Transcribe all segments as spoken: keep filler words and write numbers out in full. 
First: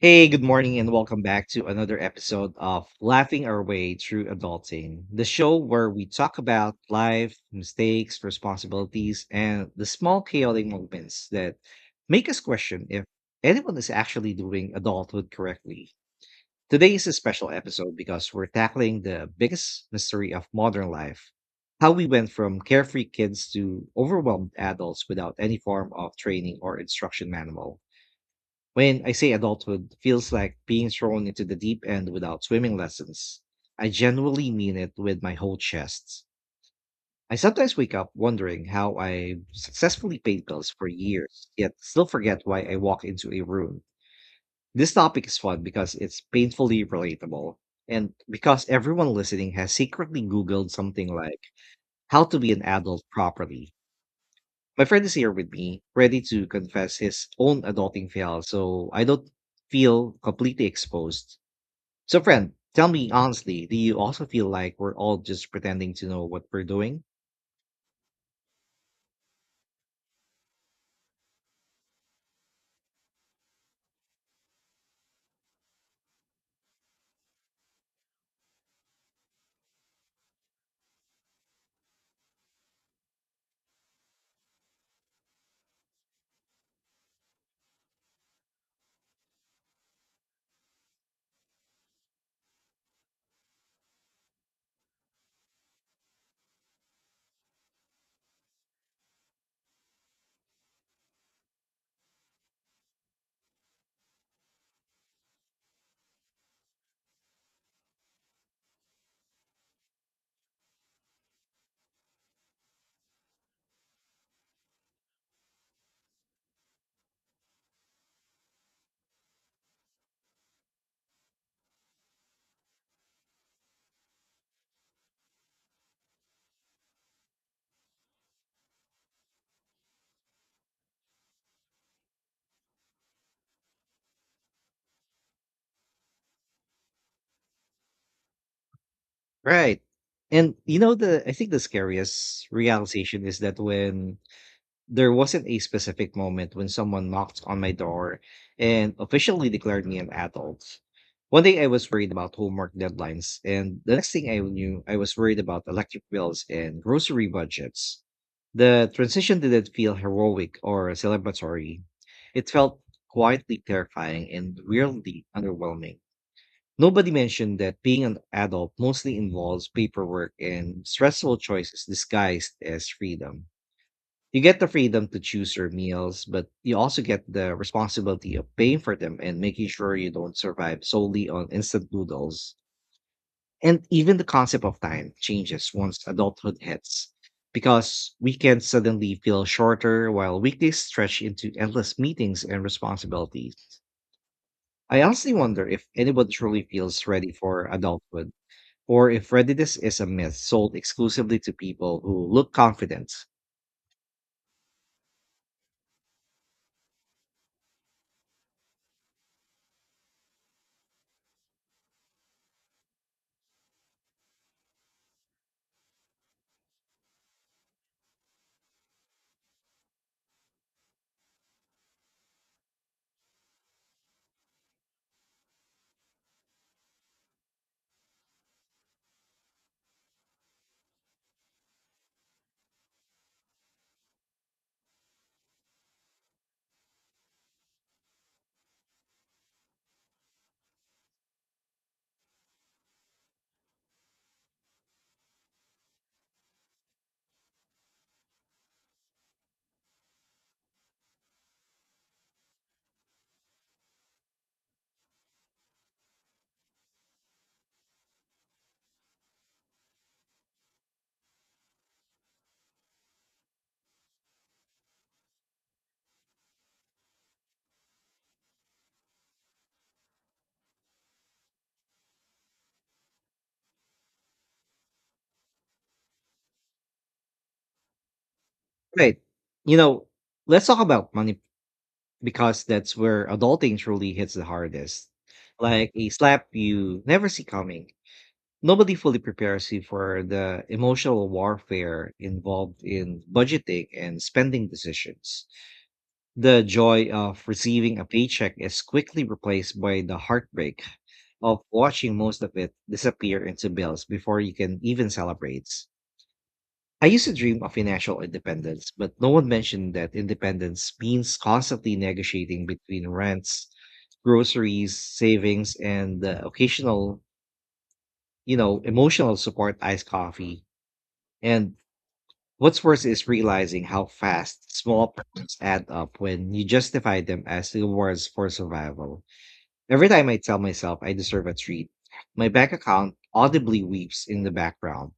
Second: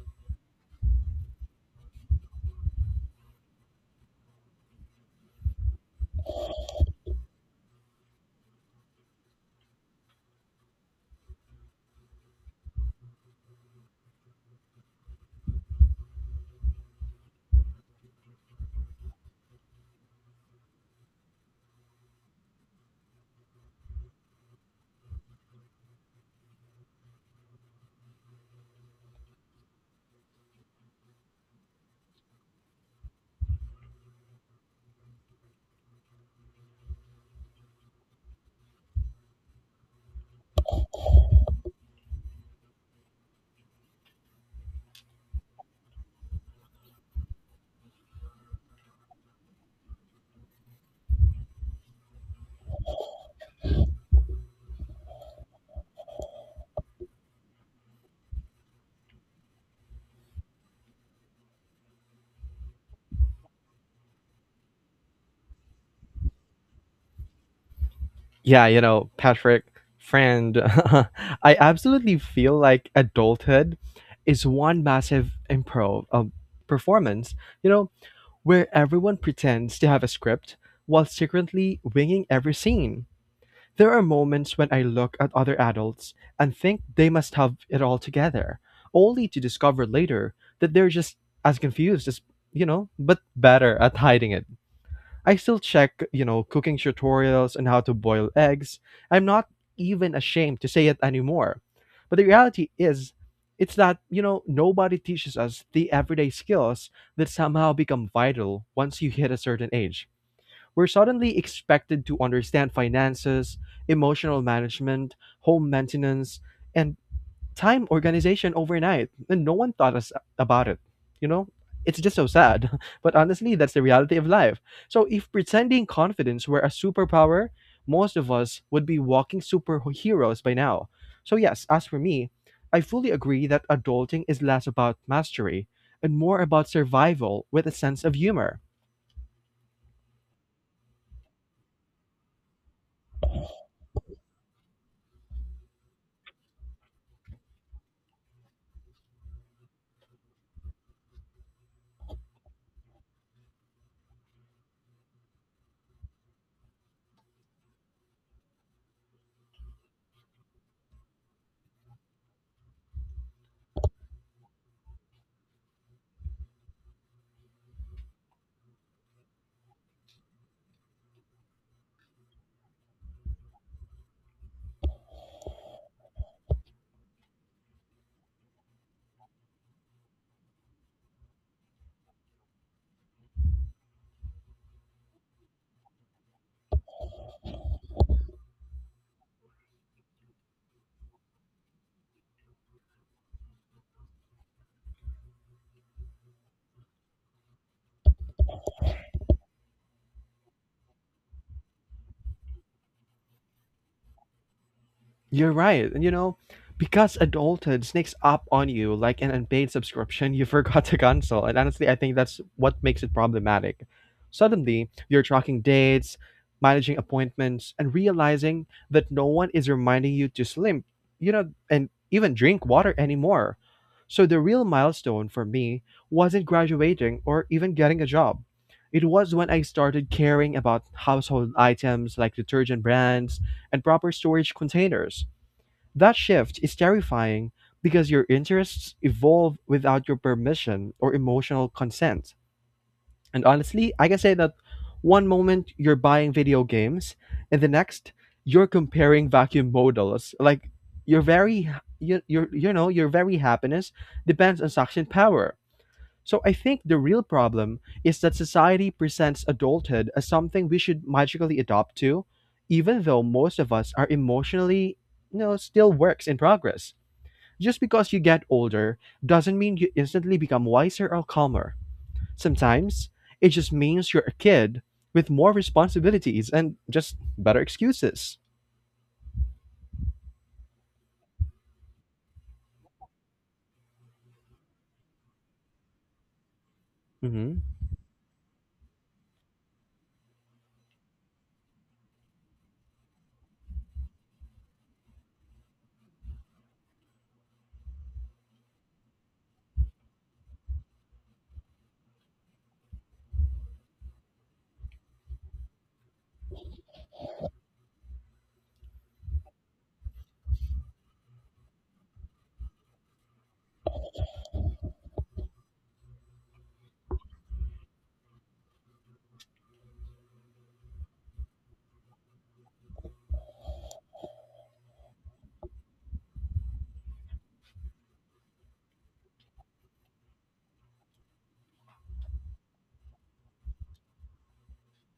Hey, good morning, and welcome back to another episode of Laughing Our Way Through Adulting, the show where we talk about life, mistakes, responsibilities, and the small chaotic moments that make us question if anyone is actually doing adulthood correctly. Today is a special episode because we're tackling the biggest mystery of modern life: how we went from carefree kids to overwhelmed adults without any form of training or instruction manual. When I say adulthood feels like being thrown into the deep end without swimming lessons, I genuinely mean it with my whole chest. I sometimes wake up wondering how I successfully paid bills for years, yet still forget why I walk into a room. This topic is fun because it's painfully relatable, and because everyone listening has secretly Googled something like how to be an adult properly. My friend is here with me, ready to confess his own adulting fail, so I don't feel completely exposed. So, friend, tell me honestly, do you also feel like we're all just pretending to know what we're doing? Yeah, you know, Patrick, friend, I absolutely feel like adulthood is one massive improv um, performance, you know, where everyone pretends to have a script while secretly winging every scene. There are moments when I look at other adults and think they must have it all together, only to discover later that they're just as confused as, you know, but better at hiding it. I still check, you know, cooking tutorials on how to boil eggs. I'm not even ashamed to say it anymore. But the reality is, it's that, you know, nobody teaches us the everyday skills that somehow become vital once you hit a certain age. We're suddenly expected to understand finances, emotional management, home maintenance, and time organization overnight, and no one thought us about it. You know, it's just so sad. But honestly, that's the reality of life. So if pretending confidence were a superpower, most of us would be walking superheroes by now. So yes, as for me, I fully agree that adulting is less about mastery and more about survival with a sense of humor. Right. And you know the I think the scariest realization is that when there wasn't a specific moment when someone knocked on my door and officially declared me an adult. One day I was worried about homework deadlines, and the next thing I knew, I was worried about electric bills and grocery budgets. The transition didn't feel heroic or celebratory. It felt quietly terrifying and weirdly underwhelming. Nobody mentioned that being an adult mostly involves paperwork and stressful choices disguised as freedom. You get the freedom to choose your meals, but you also get the responsibility of paying for them and making sure you don't survive solely on instant noodles. And even the concept of time changes once adulthood hits, because weekends suddenly feel shorter while weekdays stretch into endless meetings and responsibilities. I honestly wonder if anyone truly feels ready for adulthood, or if readiness is a myth sold exclusively to people who look confident. You're right. And you know, because adulthood sneaks up on you like an unpaid subscription you forgot to cancel. And honestly, I think that's what makes it problematic. Suddenly, you're tracking dates, managing appointments, and realizing that no one is reminding you to slim, you know, and even drink water anymore. So the real milestone for me wasn't graduating or even getting a job. It was when I started caring about household items like detergent brands and proper storage containers. That shift is terrifying because your interests evolve without your permission or emotional consent. And honestly, I can say that one moment you're buying video games, and the next you're comparing vacuum models. Like your very you your you know your very happiness depends on suction power. So I think the real problem is that society presents adulthood as something we should magically adopt to, even though most of us are emotionally you know still works in progress. Just because you get older doesn't mean you instantly become wiser or calmer. Sometimes it just means you're a kid with more responsibilities and just better excuses. Right. You know, let's talk about money, because that's where adulting truly hits the hardest. Like a slap you never see hmm coming. Nobody fully prepares you for the emotional warfare involved in budgeting and spending decisions. The joy of receiving a paycheck is quickly replaced by the heartbreak of watching most of it disappear into bills before you can even celebrate. I used to dream of financial independence, but no one mentioned that independence means constantly negotiating between rents, groceries, savings, and the occasional, you know, emotional support iced coffee. And what's worse is realizing how fast small problems add up when you justify them as rewards for survival. Every time I tell myself I deserve a treat, my bank account audibly weeps in the background.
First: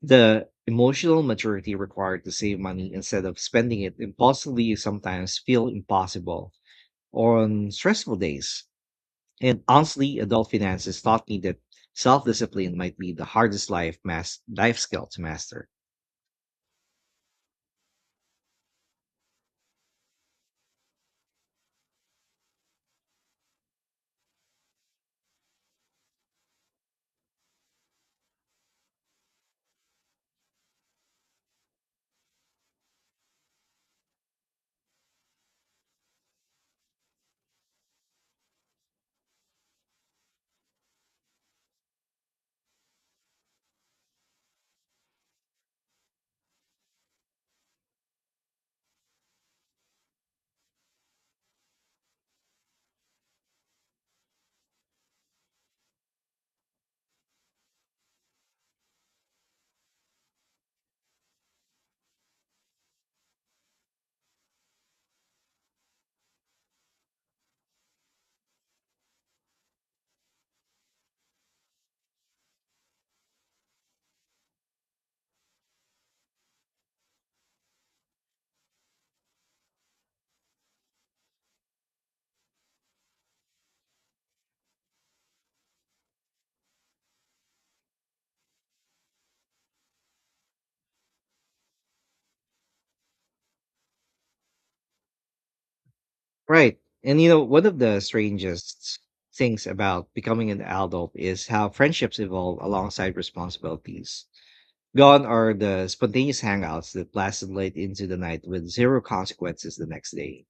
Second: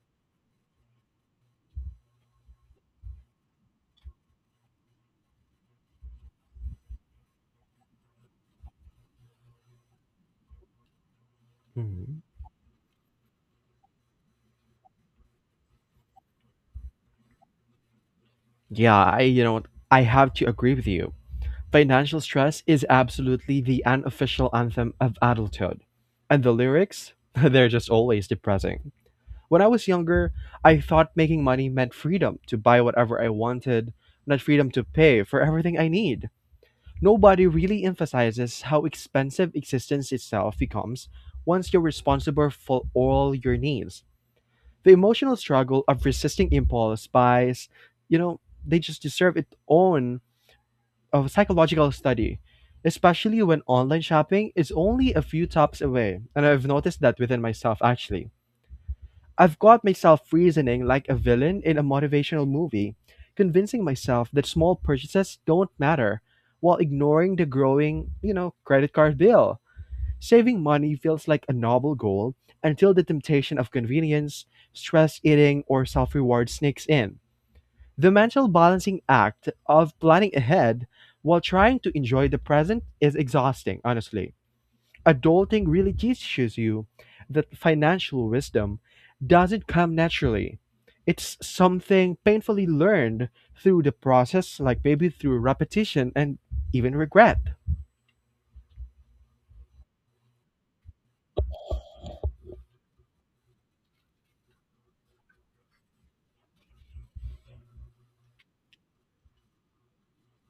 The emotional maturity required to save money instead of spending it impulsively sometimes feel impossible on stressful days. And honestly, adult finances taught me that hmm self-discipline might be the hardest life mas- life skill to master. Yeah, I you know I have to agree with you. Financial stress is absolutely the unofficial anthem of adulthood, and the lyrics they're just always depressing. When I was younger, I thought making money meant freedom to buy whatever I wanted, not freedom to pay for everything I need. Nobody really emphasizes how expensive existence itself becomes once you're responsible for all your needs. The emotional struggle of resisting impulse buys, you know, they just deserve its own of psychological study, especially when online shopping is only a few taps away. And I've noticed that within myself actually. I've got myself reasoning like a villain in a motivational movie, convincing myself that small purchases don't matter while ignoring the growing, you know, credit card bill. Saving money feels like a noble goal until the temptation of convenience, stress eating, or self reward sneaks in. The mental balancing act of planning ahead while trying to enjoy the present is exhausting, honestly. Adulting really teaches you that financial wisdom doesn't come naturally. It's something painfully learned through the process, like maybe through repetition and Right. even And you regret. know, one of the strangest things about becoming an adult is how friendships evolve alongside responsibilities. Gone are the spontaneous hangouts that lasted late into the night with zero consequences the next day.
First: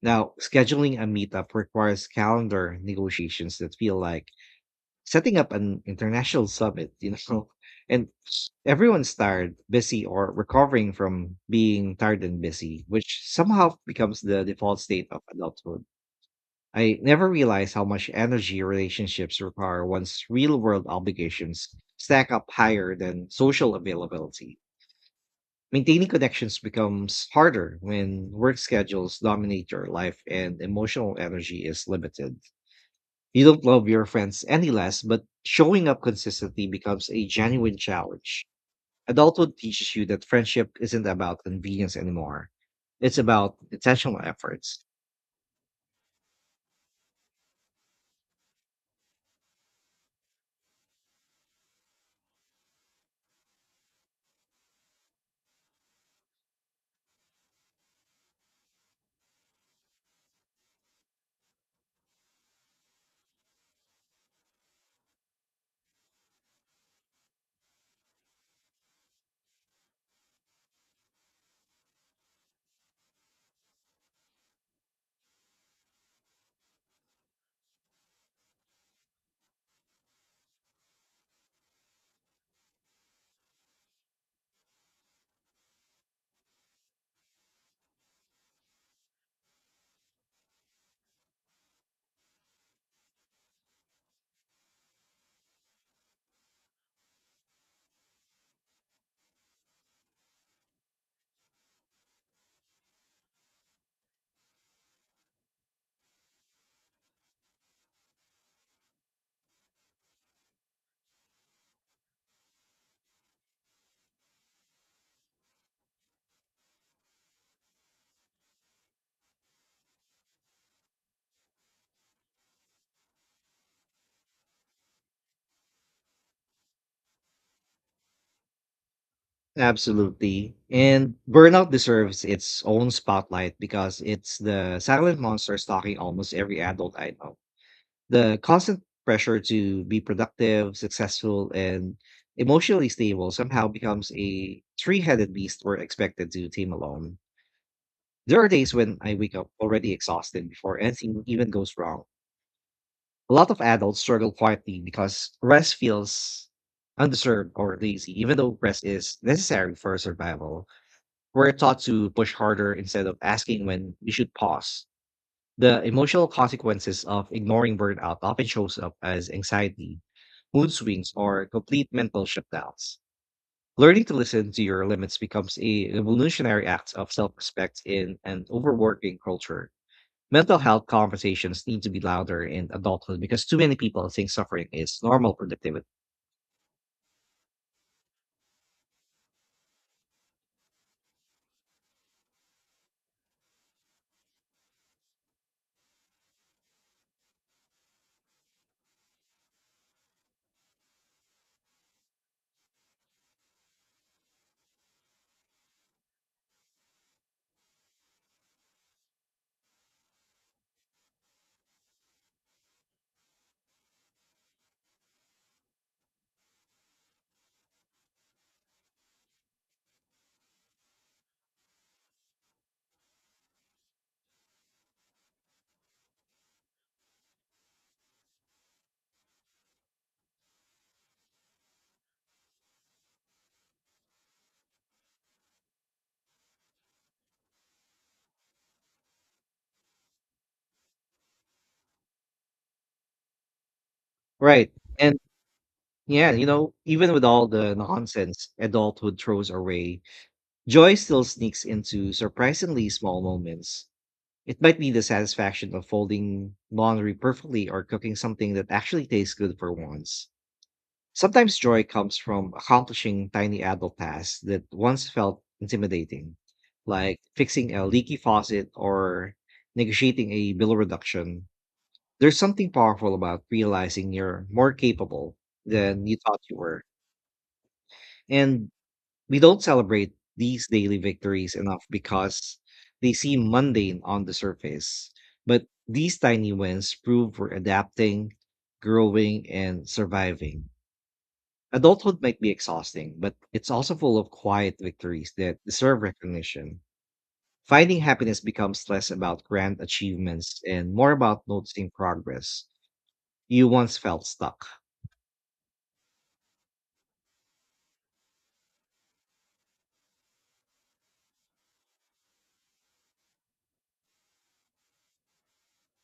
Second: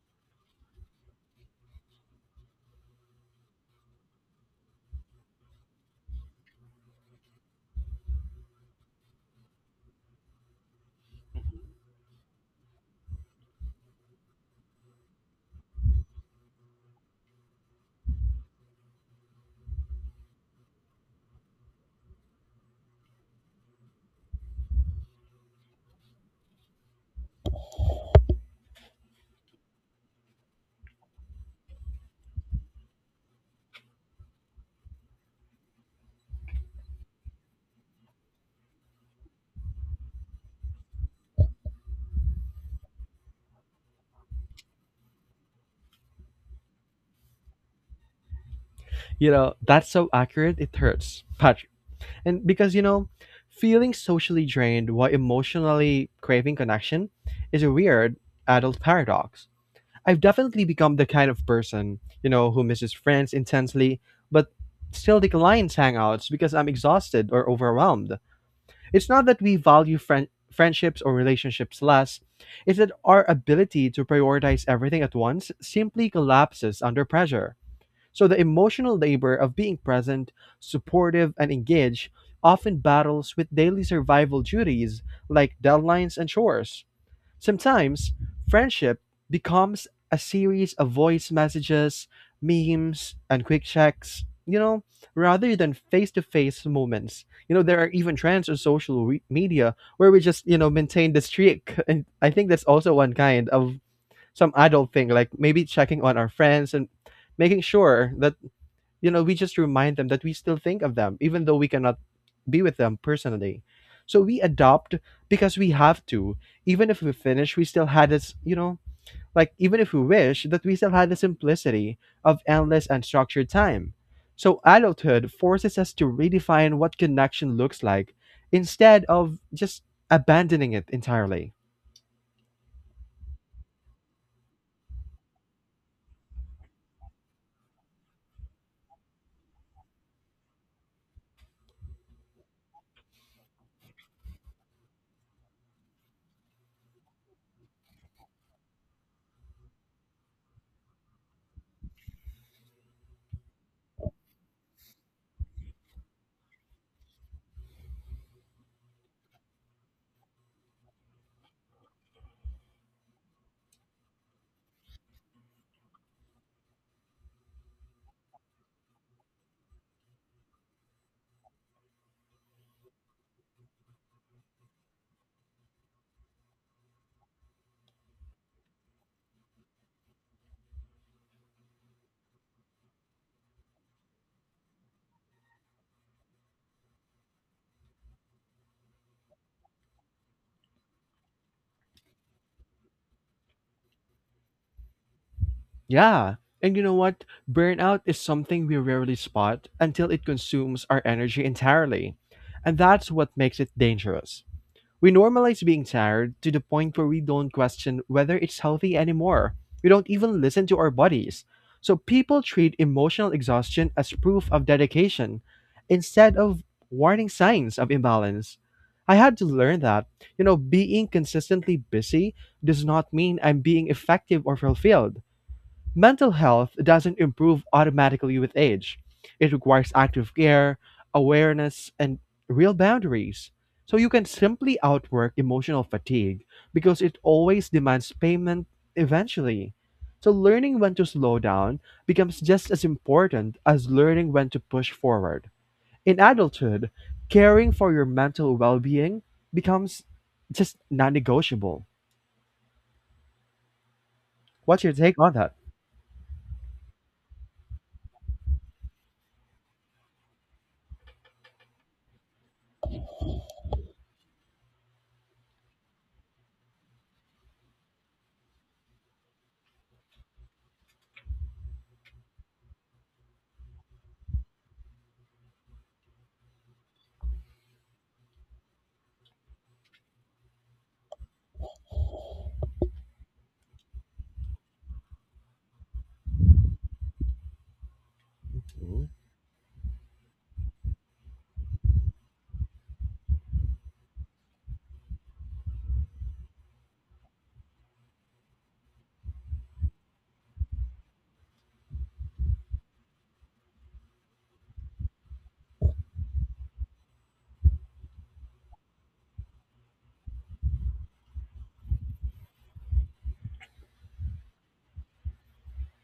Now, scheduling a meetup requires calendar negotiations that feel like setting up an international summit, you know. And everyone's tired, busy, or recovering from being tired and busy, which somehow becomes the default state of adulthood. I never realized how much energy relationships require once real world obligations stack up higher than social availability. Maintaining connections becomes harder when work schedules dominate your life and emotional energy is limited. You don't love your friends any less, but showing up consistently becomes a genuine challenge. Adulthood teaches you that friendship isn't about convenience anymore, it's about intentional efforts. You know, that's so accurate, it hurts, Patrick. And because, you know, feeling socially drained while emotionally craving connection is a weird adult paradox. I've definitely become the kind of person, you know, who misses friends intensely, but still declines hangouts because I'm exhausted or overwhelmed. It's not that we value friend friendships or relationships less, it's that our ability to prioritize everything at once simply collapses under pressure. So the emotional labor of being present, supportive, and engaged often battles with daily survival duties like deadlines and chores. Sometimes friendship becomes a series of voice messages, memes, and quick checks, you know, rather than face to face moments. You know, there are even trends on social re- media where we just, you know, maintain the streak. And I think that's also one kind of some adult thing, like maybe checking on our friends and making sure that you know we just remind them that we still think of them even though we cannot be with them personally, so we adopt because we have to, even if we finish we still had this, you know, like even if we wish that we still had the simplicity of endless and structured time. So adulthood forces us to redefine what connection looks like instead of just Absolutely. abandoning it And entirely. burnout deserves its own spotlight because it's the silent monster stalking almost every adult I know. The constant pressure to be productive, successful, and emotionally stable somehow becomes a three headed beast we're expected to tame alone. There are days when I wake up already exhausted before anything even goes wrong. A lot of adults struggle quietly because rest feels undeserved or lazy, even though rest is necessary for survival. We're taught to push harder instead of asking when we should pause. The emotional consequences of ignoring burnout often shows up as anxiety, mood swings, or complete mental shutdowns. Learning to listen to your limits becomes a revolutionary act of self-respect in an overworking culture. Mental health conversations need to be louder in adulthood because too many people think suffering is normal productivity. Yeah. And you know what? Burnout is something we rarely spot until it consumes our energy entirely. And that's what makes it dangerous. We normalize being tired to the point where we don't question whether it's healthy anymore. We don't even listen to our bodies. So people treat emotional exhaustion as proof of dedication instead of warning signs of imbalance. I had to learn that, you know, being consistently busy does not mean I'm being effective or fulfilled. Mental health doesn't improve automatically with age. It requires active care, awareness, and real boundaries. So you can simply outwork emotional fatigue because it always demands payment eventually. So learning when to slow down becomes just as important as learning when to Right. push And forward. In yeah, you know, adulthood, even with all caring the for your nonsense mental well adulthood being throws away, becomes just joy non still sneaks negotiable. into surprisingly small moments. It might What's be your the take on that? satisfaction of folding laundry perfectly or cooking something that actually tastes good for once. Sometimes joy comes from accomplishing tiny adult tasks that once felt intimidating, like fixing a leaky faucet or negotiating a bill reduction. There's something powerful about realizing you're more capable than you thought you were. And we don't celebrate these daily victories enough because they seem mundane on the surface. But these tiny wins prove we're adapting, growing, and surviving. Adulthood might be exhausting, but it's also full of quiet victories that deserve recognition. Finding happiness becomes less about grand achievements and more about noticing progress. You once felt stuck.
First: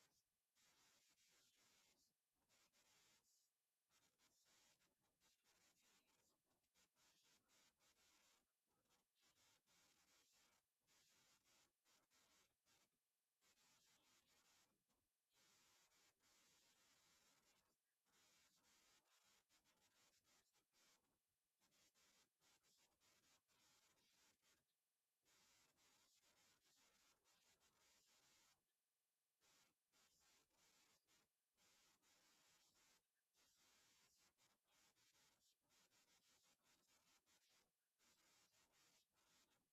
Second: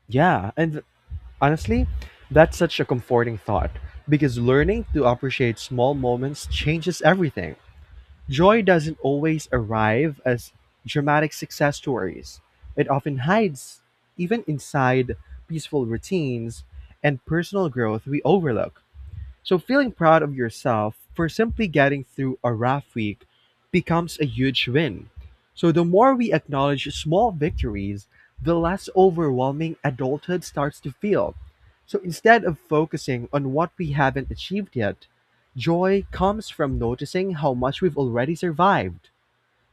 Yeah, and honestly, that's such a comforting thought because learning to appreciate small moments changes everything. Joy doesn't always arrive as dramatic success stories, it often hides even inside peaceful routines and personal growth we overlook. So feeling proud of yourself for simply getting through a rough week becomes a huge win. So the more we acknowledge small victories, the less overwhelming adulthood starts to feel. So instead of focusing on what we haven't achieved yet, joy comes from noticing how much we've already survived.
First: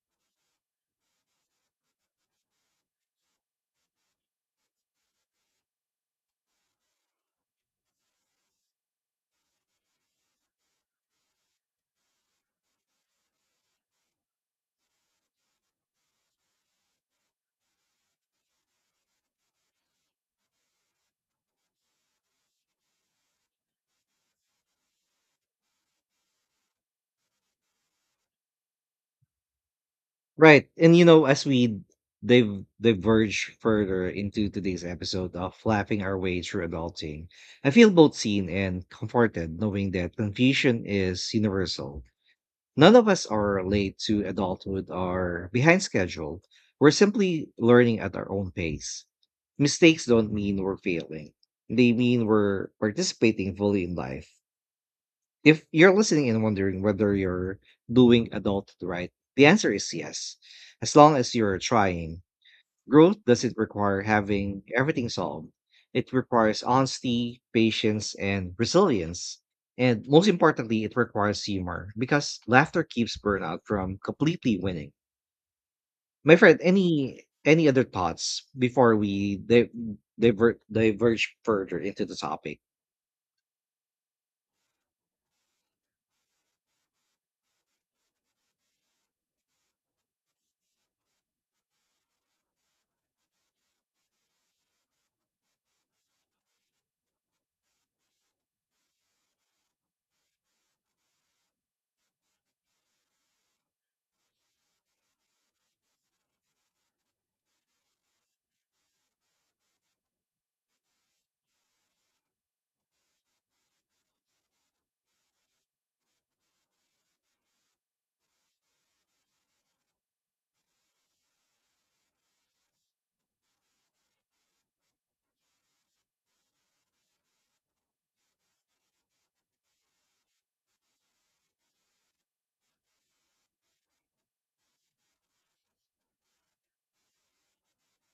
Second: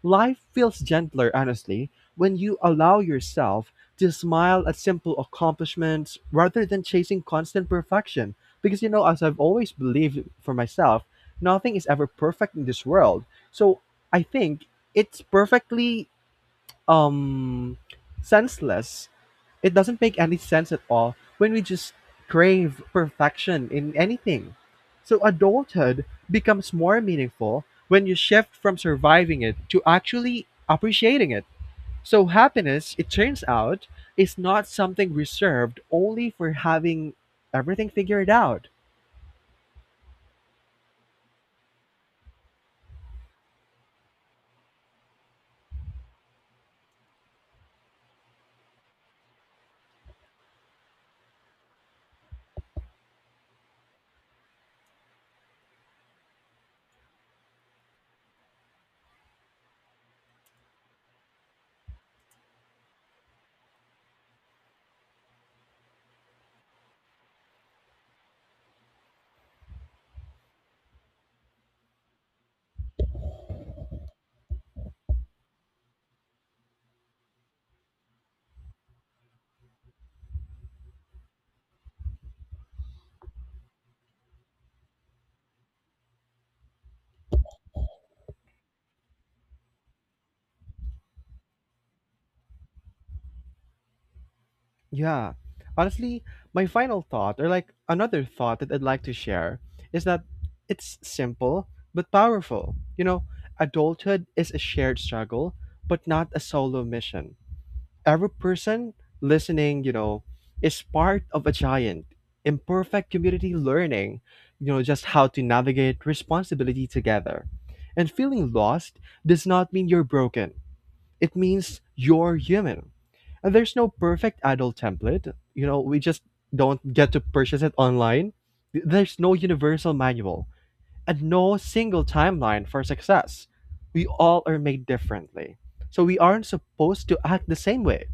Life feels gentler, honestly, when you allow yourself to smile at simple accomplishments rather than chasing constant perfection. Because, you know, as I've always believed for myself, nothing is ever perfect in this world. So I think it's perfectly um, senseless, it doesn't make any sense at all when we just crave perfection in anything. So adulthood becomes more meaningful when you shift from surviving it to actually Right. And you know, appreciating it. as we So div- happiness, it turns diverge out, further is into not today's something episode of reserved Laughing Our only Way for Through having Adulting, I everything feel both figured seen out. and comforted knowing that confusion is universal. None of us are late to adulthood or behind schedule. We're simply learning at our own pace. Mistakes don't mean we're failing, they mean we're participating fully in life. If you're listening and wondering whether you're doing adult right, the answer is yes. As long as you're trying, growth doesn't require having everything solved. It requires honesty, patience, and resilience. And most importantly, it requires humor because laughter keeps burnout from completely winning. My friend, any any other thoughts before we di- divert diverge further into the topic? Yeah. Honestly, my final thought, or like another thought that I'd like to share, is that it's simple but powerful. You know, adulthood is a shared struggle, but not a solo mission. Every person listening, you know, is part of a giant, imperfect community learning, you know, just how to navigate responsibility together. And feeling lost does not mean you're broken, it means you're human. And there's no perfect idol template. You know, we just don't get to purchase it online. There's no universal manual and no single timeline for success. We all are made differently. So we aren't supposed to act the same way.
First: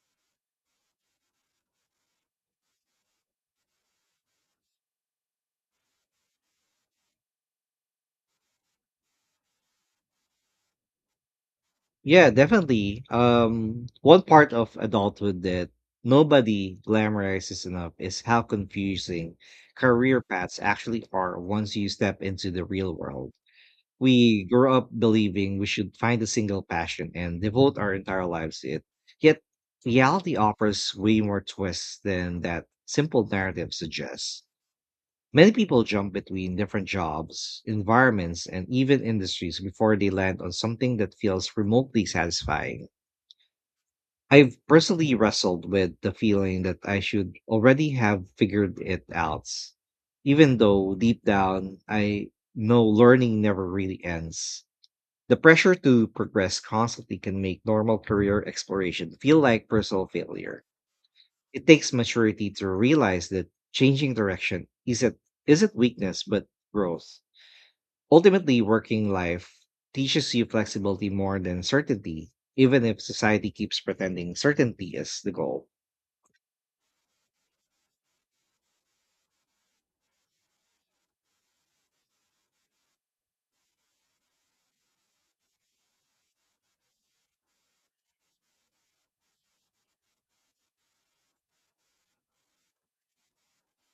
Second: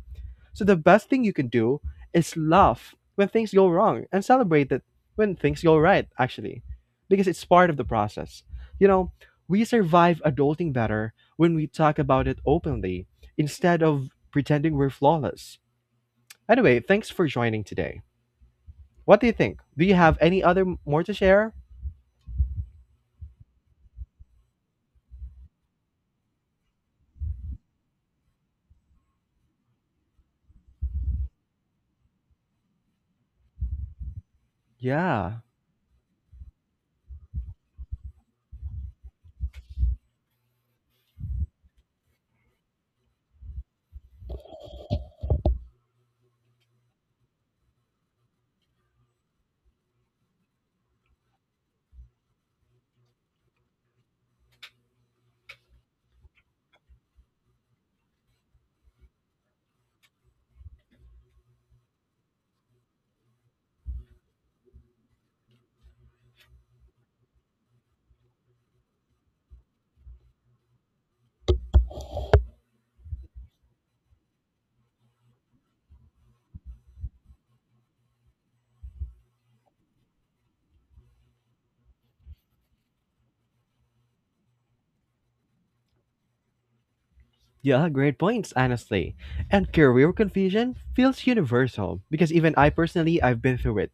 So the best thing you can do is laugh when things go wrong and celebrate it when things go right, actually, because it's part of the process. You know, we survive adulting better when we talk about Yeah, it definitely. openly instead Um, of One part pretending of we're adulthood flawless. that nobody Anyway, thanks for joining glamorizes enough today. is how What do you confusing think? Do you have career any paths other m- more actually to are share? once you step into the real world. We grow up believing we should find a single passion and devote our entire lives to it. Yet, reality offers way more twists than that simple narrative suggests. Yeah. Many people jump between different jobs, environments, and even industries before they land on something that feels remotely satisfying. I've personally wrestled with the feeling that I should already have figured it out, even though deep down I know learning never really ends. The pressure to progress constantly can make normal career exploration feel like personal failure. It takes maturity to realize that changing direction isn't, isn't weakness, but growth. Ultimately, working life teaches you flexibility more than certainty, even if society keeps pretending certainty is the goal. Yeah, great points, honestly. And career confusion feels universal because even I personally, I've been through it.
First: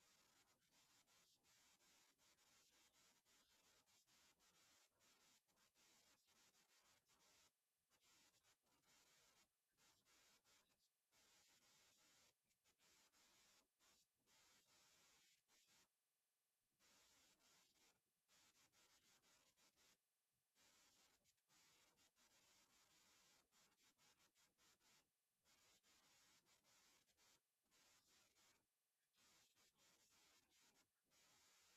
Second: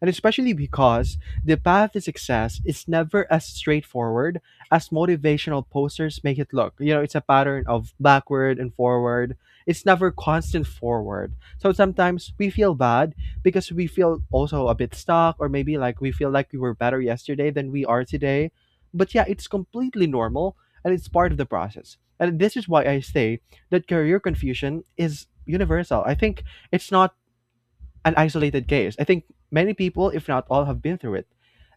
And especially because the path to success is never as straightforward as motivational posters make it look. You know, it's a pattern of backward and forward, it's never constant forward. So sometimes we feel bad because we feel also a bit stuck, or maybe like we feel like we were better yesterday than we are today. But yeah, it's completely normal and it's part of the process, and this is why I say that career confusion is universal. I think it's not an isolated case. I think many people, if not all, have been through it.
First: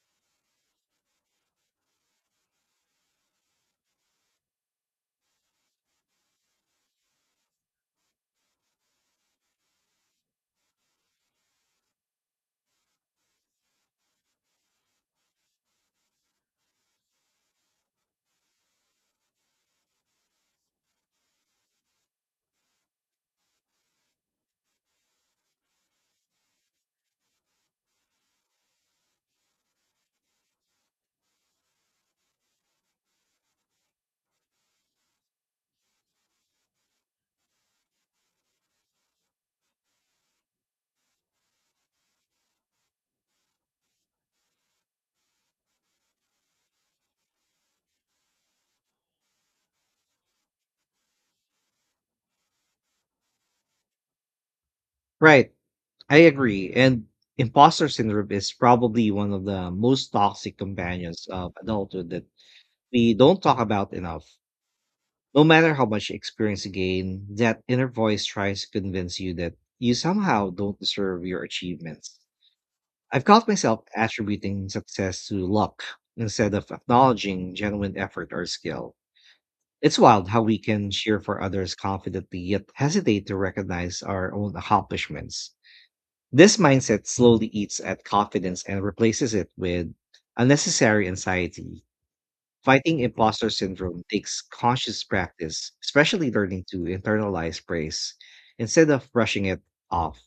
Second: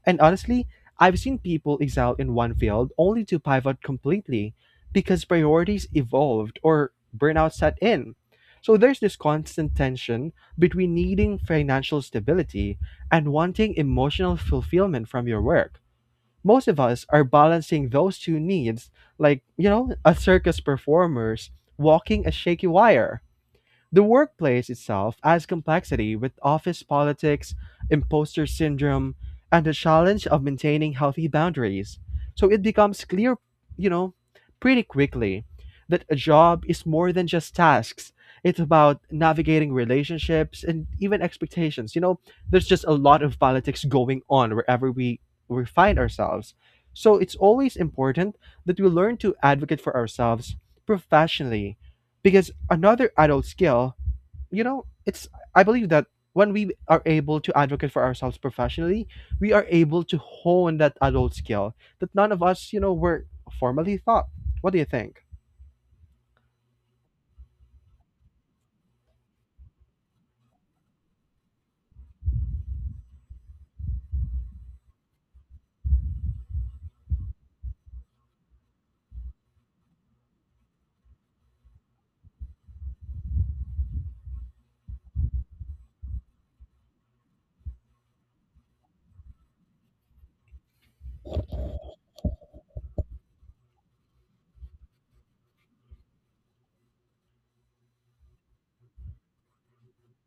And honestly, I've seen people excel in one field only to pivot completely because priorities evolved or burnout set in. So there's this constant tension between needing financial stability and wanting emotional fulfillment from your work. Most of us are balancing those two needs like, you know, a circus performers walking a shaky wire. The workplace itself adds complexity with office politics, imposter syndrome, and the challenge of maintaining healthy boundaries. So it becomes clear, you know, pretty quickly that a job is more than just tasks. It's about navigating relationships and even expectations. You know, there's just a lot of politics going on wherever we, we find ourselves. So it's always important that we learn to advocate for ourselves professionally because another adult skill you know, it's Right. I believe that I when agree. we are And able to imposter advocate for syndrome ourselves is professionally, probably one of we are the able most to toxic hone that companions adult of skill adulthood that that none of us, you know, we were don't talk about formally enough. taught. What do you think? No matter how much experience you gain, that inner voice tries to convince you that you somehow don't deserve your achievements. I've caught myself attributing success to luck instead of acknowledging genuine effort or skill. It's wild how we can cheer for others confidently yet hesitate to recognize our own accomplishments. This mindset slowly eats at confidence and replaces it with unnecessary anxiety. Fighting imposter syndrome takes conscious practice, especially learning to internalize praise instead of brushing it off.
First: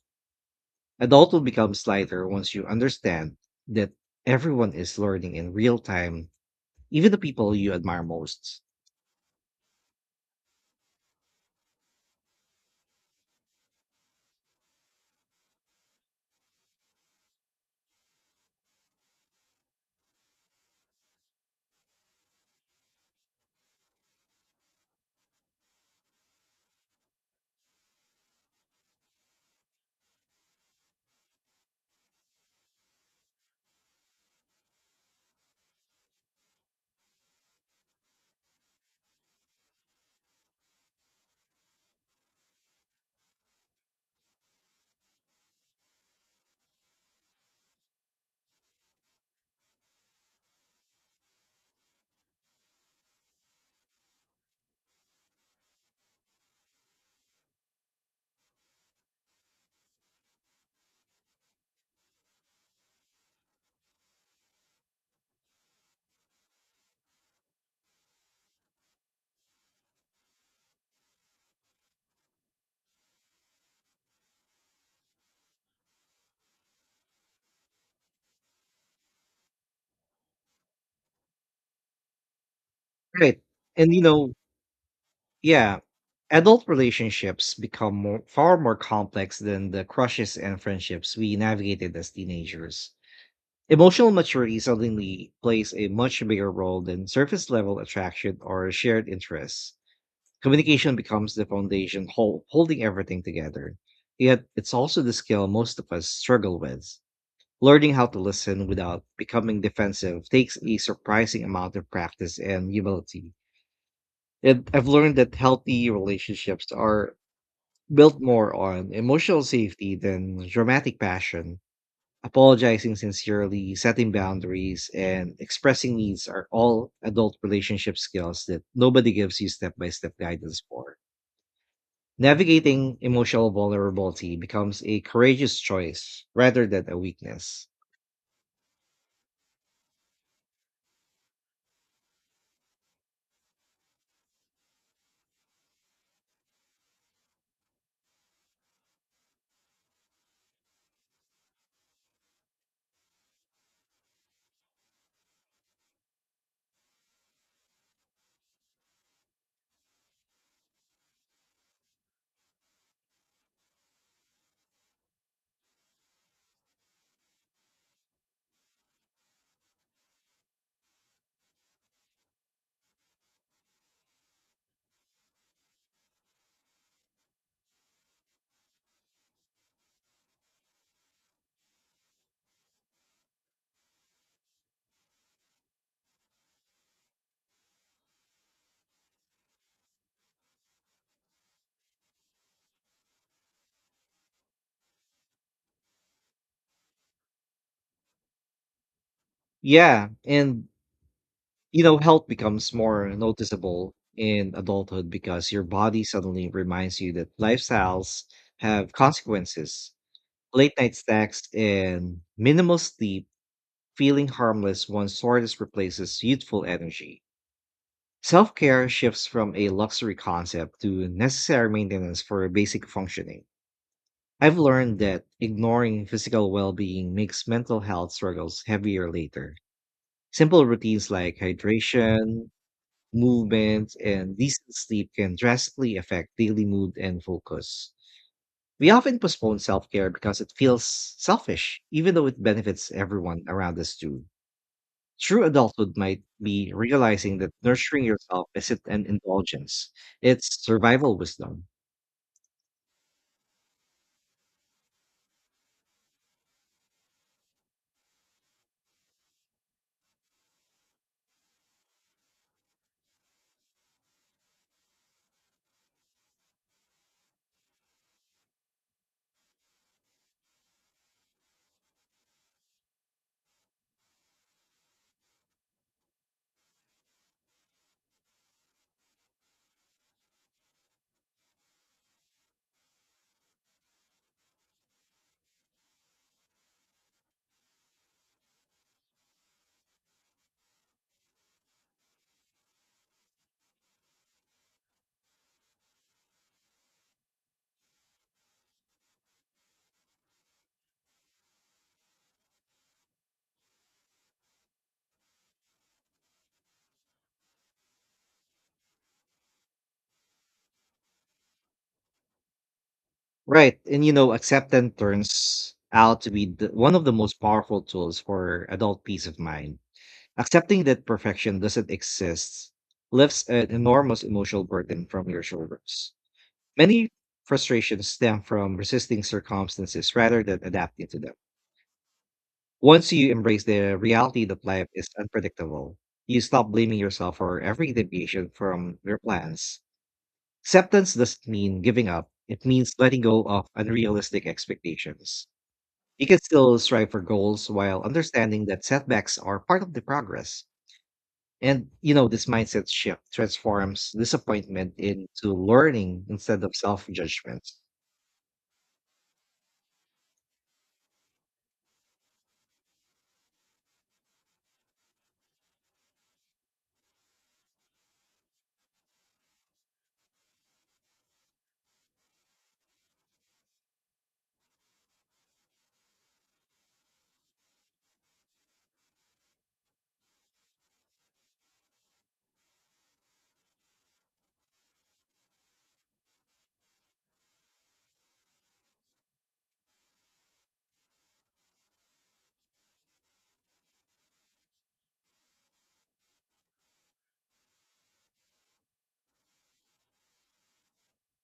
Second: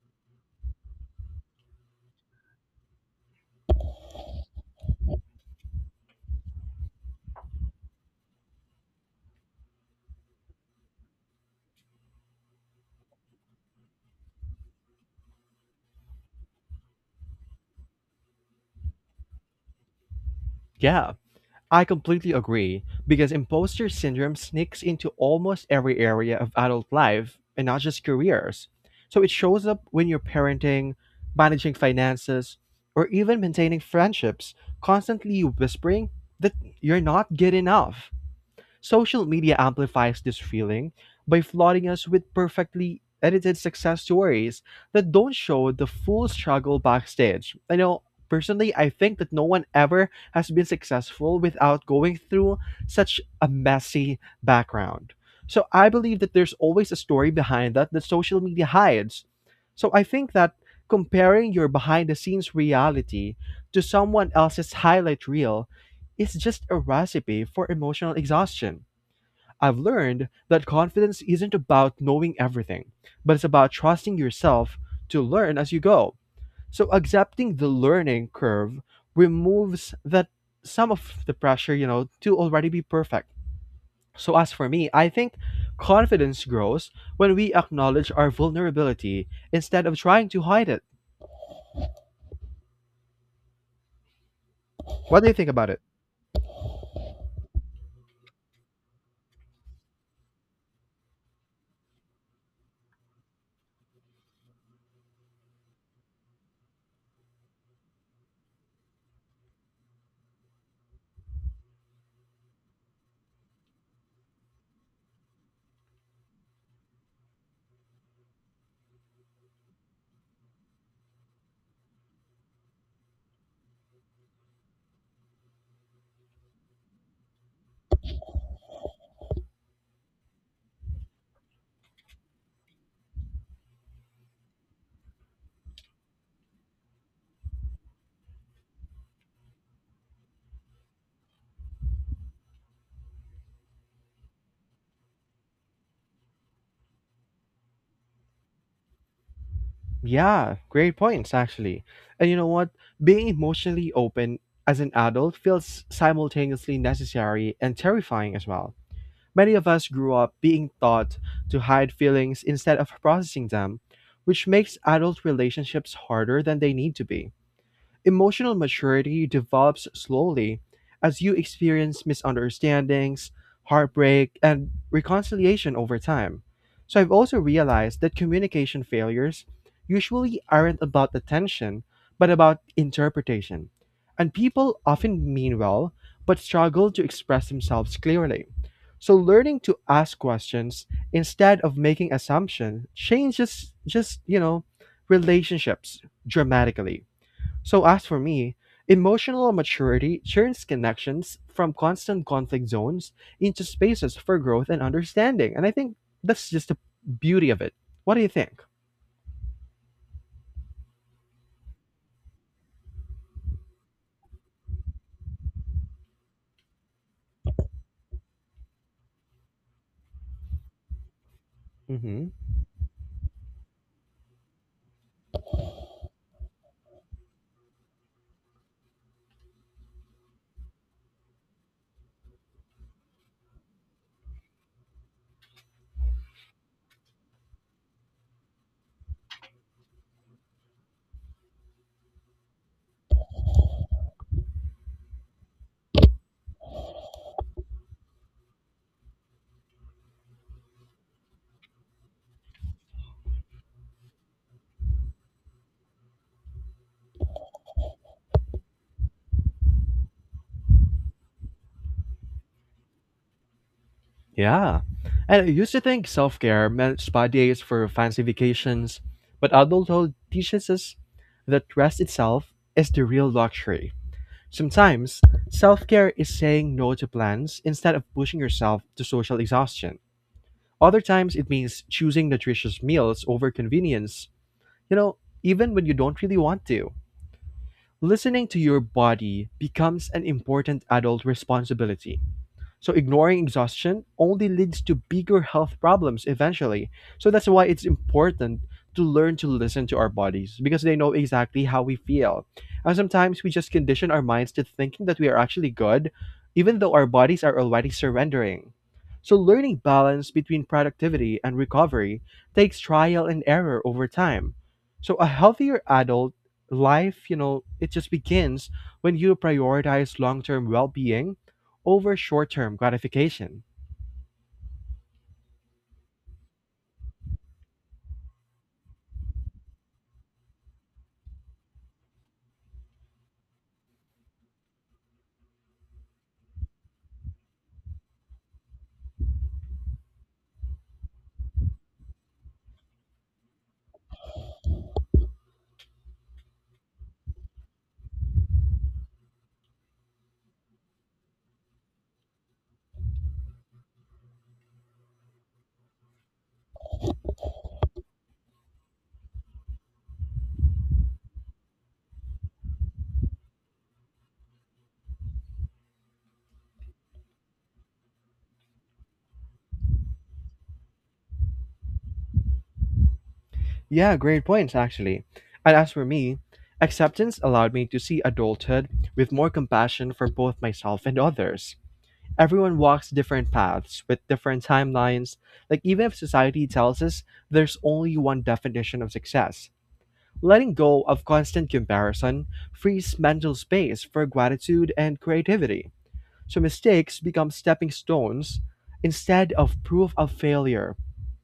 Adulthood becomes lighter once you understand that everyone is learning in real time, even the people you admire most. Yeah, I completely agree because imposter syndrome sneaks into almost every area of adult life and not just careers. So it shows up when you're parenting, managing finances, or even maintaining friendships, constantly whispering that you're not good enough. Social media amplifies this feeling by flooding us with perfectly edited success stories that don't show the full struggle backstage. I know personally I think that no one ever has been successful without going through such a messy background. So I believe that there's always a story behind that that social media hides. So I think that comparing your behind the scenes reality to someone else's highlight reel is just a recipe for emotional exhaustion. I've learned that confidence isn't about knowing everything, but it's about trusting yourself to learn as you go. So accepting the learning curve removes that some of the pressure, you know, to already be perfect. Right. And you know, So as for me, I think Yeah. confidence Adult grows when relationships we become acknowledge more, our far more vulnerability complex than the instead of trying crushes to and hide it. friendships we navigated as teenagers. Emotional maturity What do suddenly you think about plays it? a much bigger role than surface level attraction or shared interests. Communication becomes the foundation hol- holding everything together. Yet, it's also the skill most of us struggle with. Learning how to listen without becoming defensive takes a surprising amount of practice and humility. And I've learned that healthy relationships are built more on emotional safety than dramatic passion. Apologizing sincerely, setting boundaries, and expressing needs are all adult relationship skills that nobody gives you step by step guidance for. Navigating emotional vulnerability becomes a courageous choice rather than a weakness. Yeah, great points, actually. And you know what? Being emotionally open as an adult feels simultaneously necessary and terrifying as well. Many of us grew up being taught to hide feelings instead of processing them, which makes adult relationships harder than they need to be. Emotional maturity develops slowly as you experience misunderstandings, heartbreak, and reconciliation over time. So I've also realized that communication failures usually aren't about attention, but about interpretation. And people often mean well, but struggle to express themselves clearly. So learning to ask questions instead of making assumptions changes just, you know, relationships dramatically. So, as for me, emotional Yeah, maturity turns and connections from you know, health constant conflict becomes more zones into noticeable spaces for in growth and adulthood because understanding. your And I think body suddenly that's just the reminds you that beauty of it. What do lifestyles you think? have consequences. Late night snacks and minimal sleep, feeling harmless once soreness replaces youthful energy. Self care shifts from a luxury concept to necessary maintenance Hmm. for basic functioning. I've learned that ignoring physical well being makes mental health struggles heavier later. Simple routines like hydration, movement, and decent sleep can drastically affect daily mood and focus. We often postpone self care because it feels selfish, even though it benefits everyone around us too. True adulthood might be realizing that nurturing yourself isn't an indulgence, it's survival wisdom. Yeah. And I used to think self care meant spa days for fancy vacations, but adulthood teaches us that rest itself is the real luxury. Sometimes, self care is saying no to plans instead of pushing yourself to social exhaustion. Other times it means choosing nutritious meals over convenience, you know, even when you don't really want to. Listening to your body becomes an important adult responsibility. So ignoring exhaustion only leads to bigger health problems eventually. So that's why it's important to learn to listen to our bodies because they know exactly how we feel. And sometimes we just condition our minds to thinking that we are actually good, even though our bodies are already surrendering. So learning balance between productivity and recovery takes trial and Right. error And over you know, time. acceptance So a turns healthier out to adult be the, one of the life, most you know, powerful it just tools for begins adult when peace you of mind. prioritize long-term Accepting that well-being perfection doesn't over short exist term lifts gratification. an enormous emotional burden from your shoulders. Many frustrations stem from resisting circumstances rather than adapting to them. Once you embrace the reality that life is unpredictable, you stop blaming yourself for every deviation from your plans. Acceptance doesn't mean giving up, it means letting go of unrealistic expectations. You can still strive for goals while understanding that setbacks are part of the progress. And you know, this mindset shift transforms disappointment into learning instead of self judgment. Yeah, great points, actually. And as for me, acceptance allowed me to see adulthood with more compassion for both myself and others. Everyone walks different paths with different timelines. Like, even if society tells us there's only one definition of success, letting go of constant comparison frees mental space for gratitude and creativity. So mistakes become stepping stones instead of proof of failure.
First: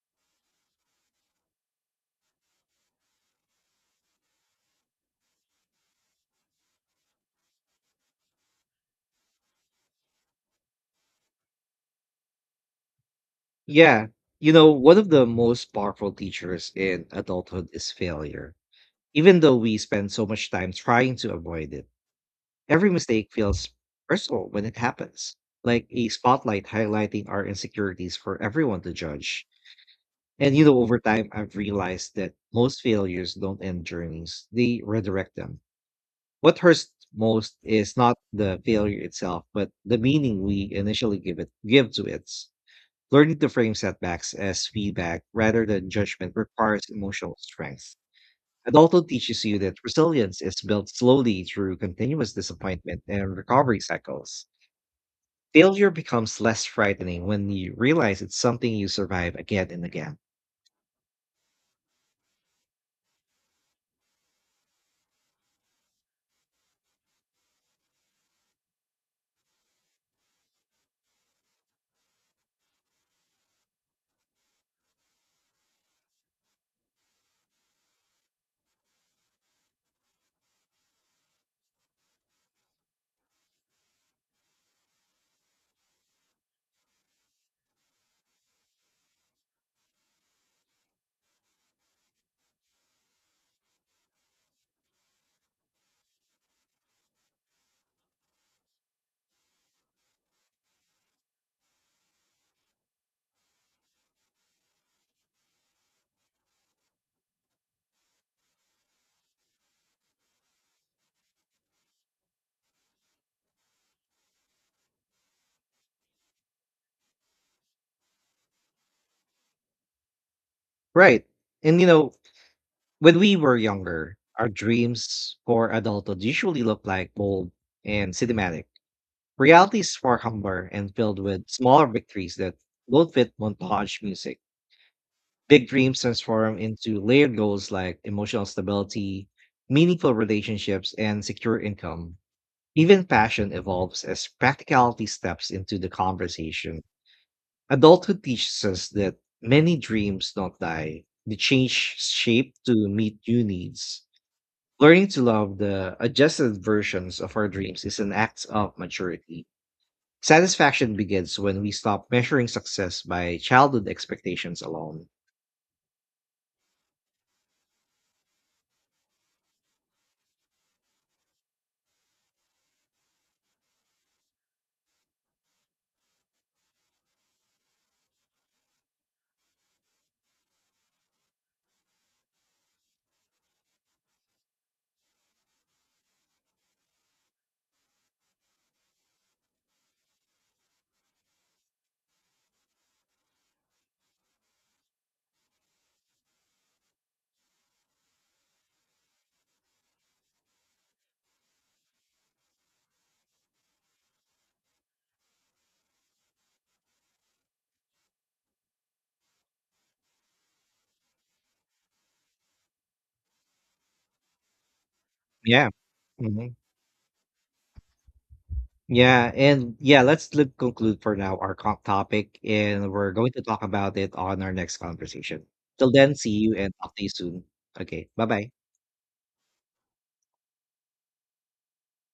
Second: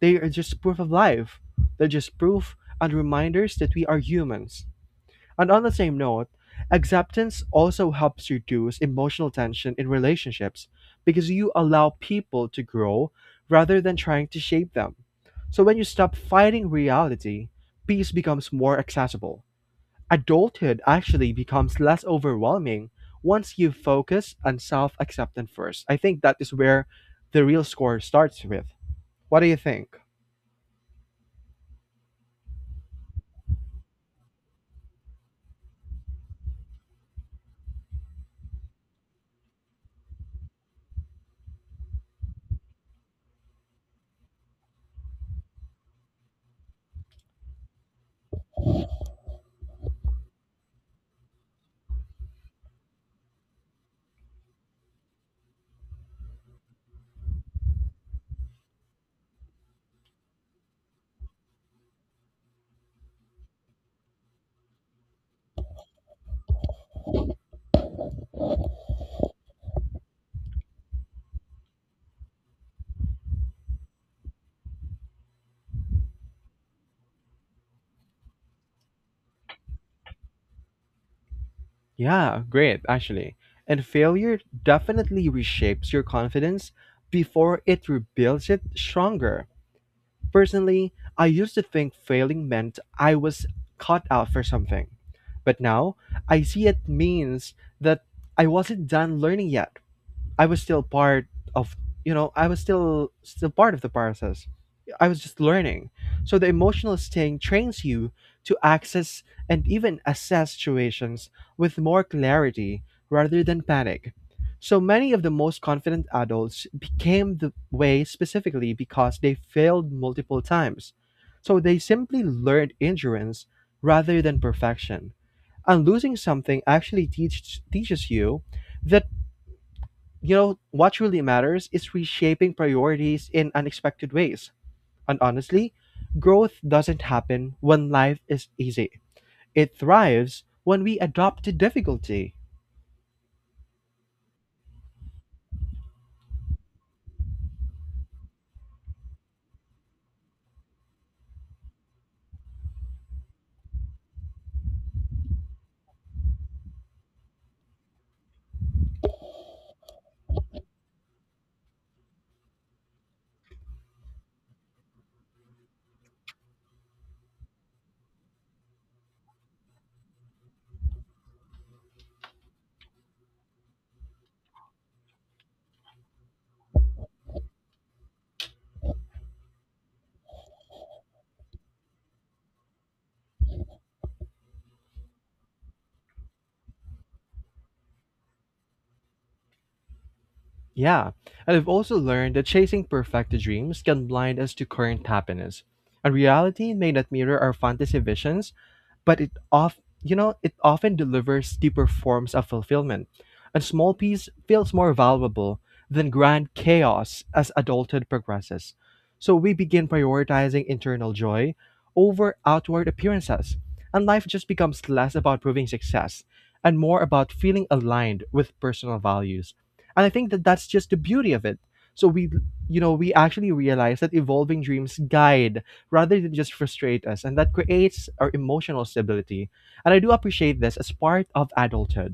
They are just proof of life. They're just proof and reminders that we are humans. And on the same note, acceptance also helps reduce emotional tension in relationships because you allow people to grow rather than Yeah, trying to you know, shape them. one of the So most when you powerful stop fighting teachers in reality, adulthood is peace becomes failure. more Even accessible. though we spend so much time Adulthood trying to actually avoid becomes it, less overwhelming every mistake once feels you focus personal on when it self happens, acceptance first. like I a think that is spotlight where highlighting the our real score insecurities for starts with. everyone to What judge. do you think? And you know, over time, I've realized that most failures don't end journeys, they redirect them. What hurts most is not the failure itself, but the meaning we initially give it give to it. Learning to frame setbacks as feedback rather than judgment requires emotional strength. It also teaches you that resilience is built slowly through continuous disappointment and recovery cycles. Failure becomes less frightening when you realize it's something you survive again and again. Yeah, great, actually. And failure definitely reshapes your confidence before it rebuilds it stronger. Personally, I used to think failing meant I was caught out for something. But now, I see it means that I wasn't done learning yet. I was still part of you know I was still still part of the process. I was just learning. So the emotional sting trains you to access and even assess situations with more clarity rather than panic. So many of the most confident adults became the way specifically because they failed multiple times. Right. So they And you know, simply learned when we endurance were younger, rather than our perfection dreams for and losing adulthood usually something look actually like bold teach, teaches and you cinematic. that Reality is far you know humbler and what filled really with matters smaller is victories reshaping that don't priorities fit in montage unexpected music. ways and Big honestly dreams growth transform into doesn't layered happen goals when like life emotional is easy, stability, it meaningful thrives when relationships, we and adopt to secure income. difficulty. Even passion evolves as practicality steps into the conversation. Adulthood teaches us that many dreams don't die, they change shape to meet new needs. Learning to love the adjusted versions of our dreams is an act of maturity. Satisfaction begins when we stop measuring success by childhood expectations alone. Yeah, and I've also learned that chasing perfect dreams can blind us to current happiness. And reality may not mirror our fantasy visions, but it off you know, it often delivers deeper forms of fulfillment. And small peace feels more valuable than grand chaos as adulthood progresses. So we begin prioritizing internal joy over outward appearances. And life just becomes less about proving Yeah. success Mhm. and more about feeling aligned with personal Yeah, values. and yeah, And I think let's that li- that's just the conclude for beauty now of our it. co- So we, topic, you and know, we're we going to actually talk about realize that it on our evolving next dreams conversation. guide Till then, rather see than just you and talk to frustrate you us, and soon. that Okay, creates bye our bye. emotional stability. And I do appreciate this as part of adulthood.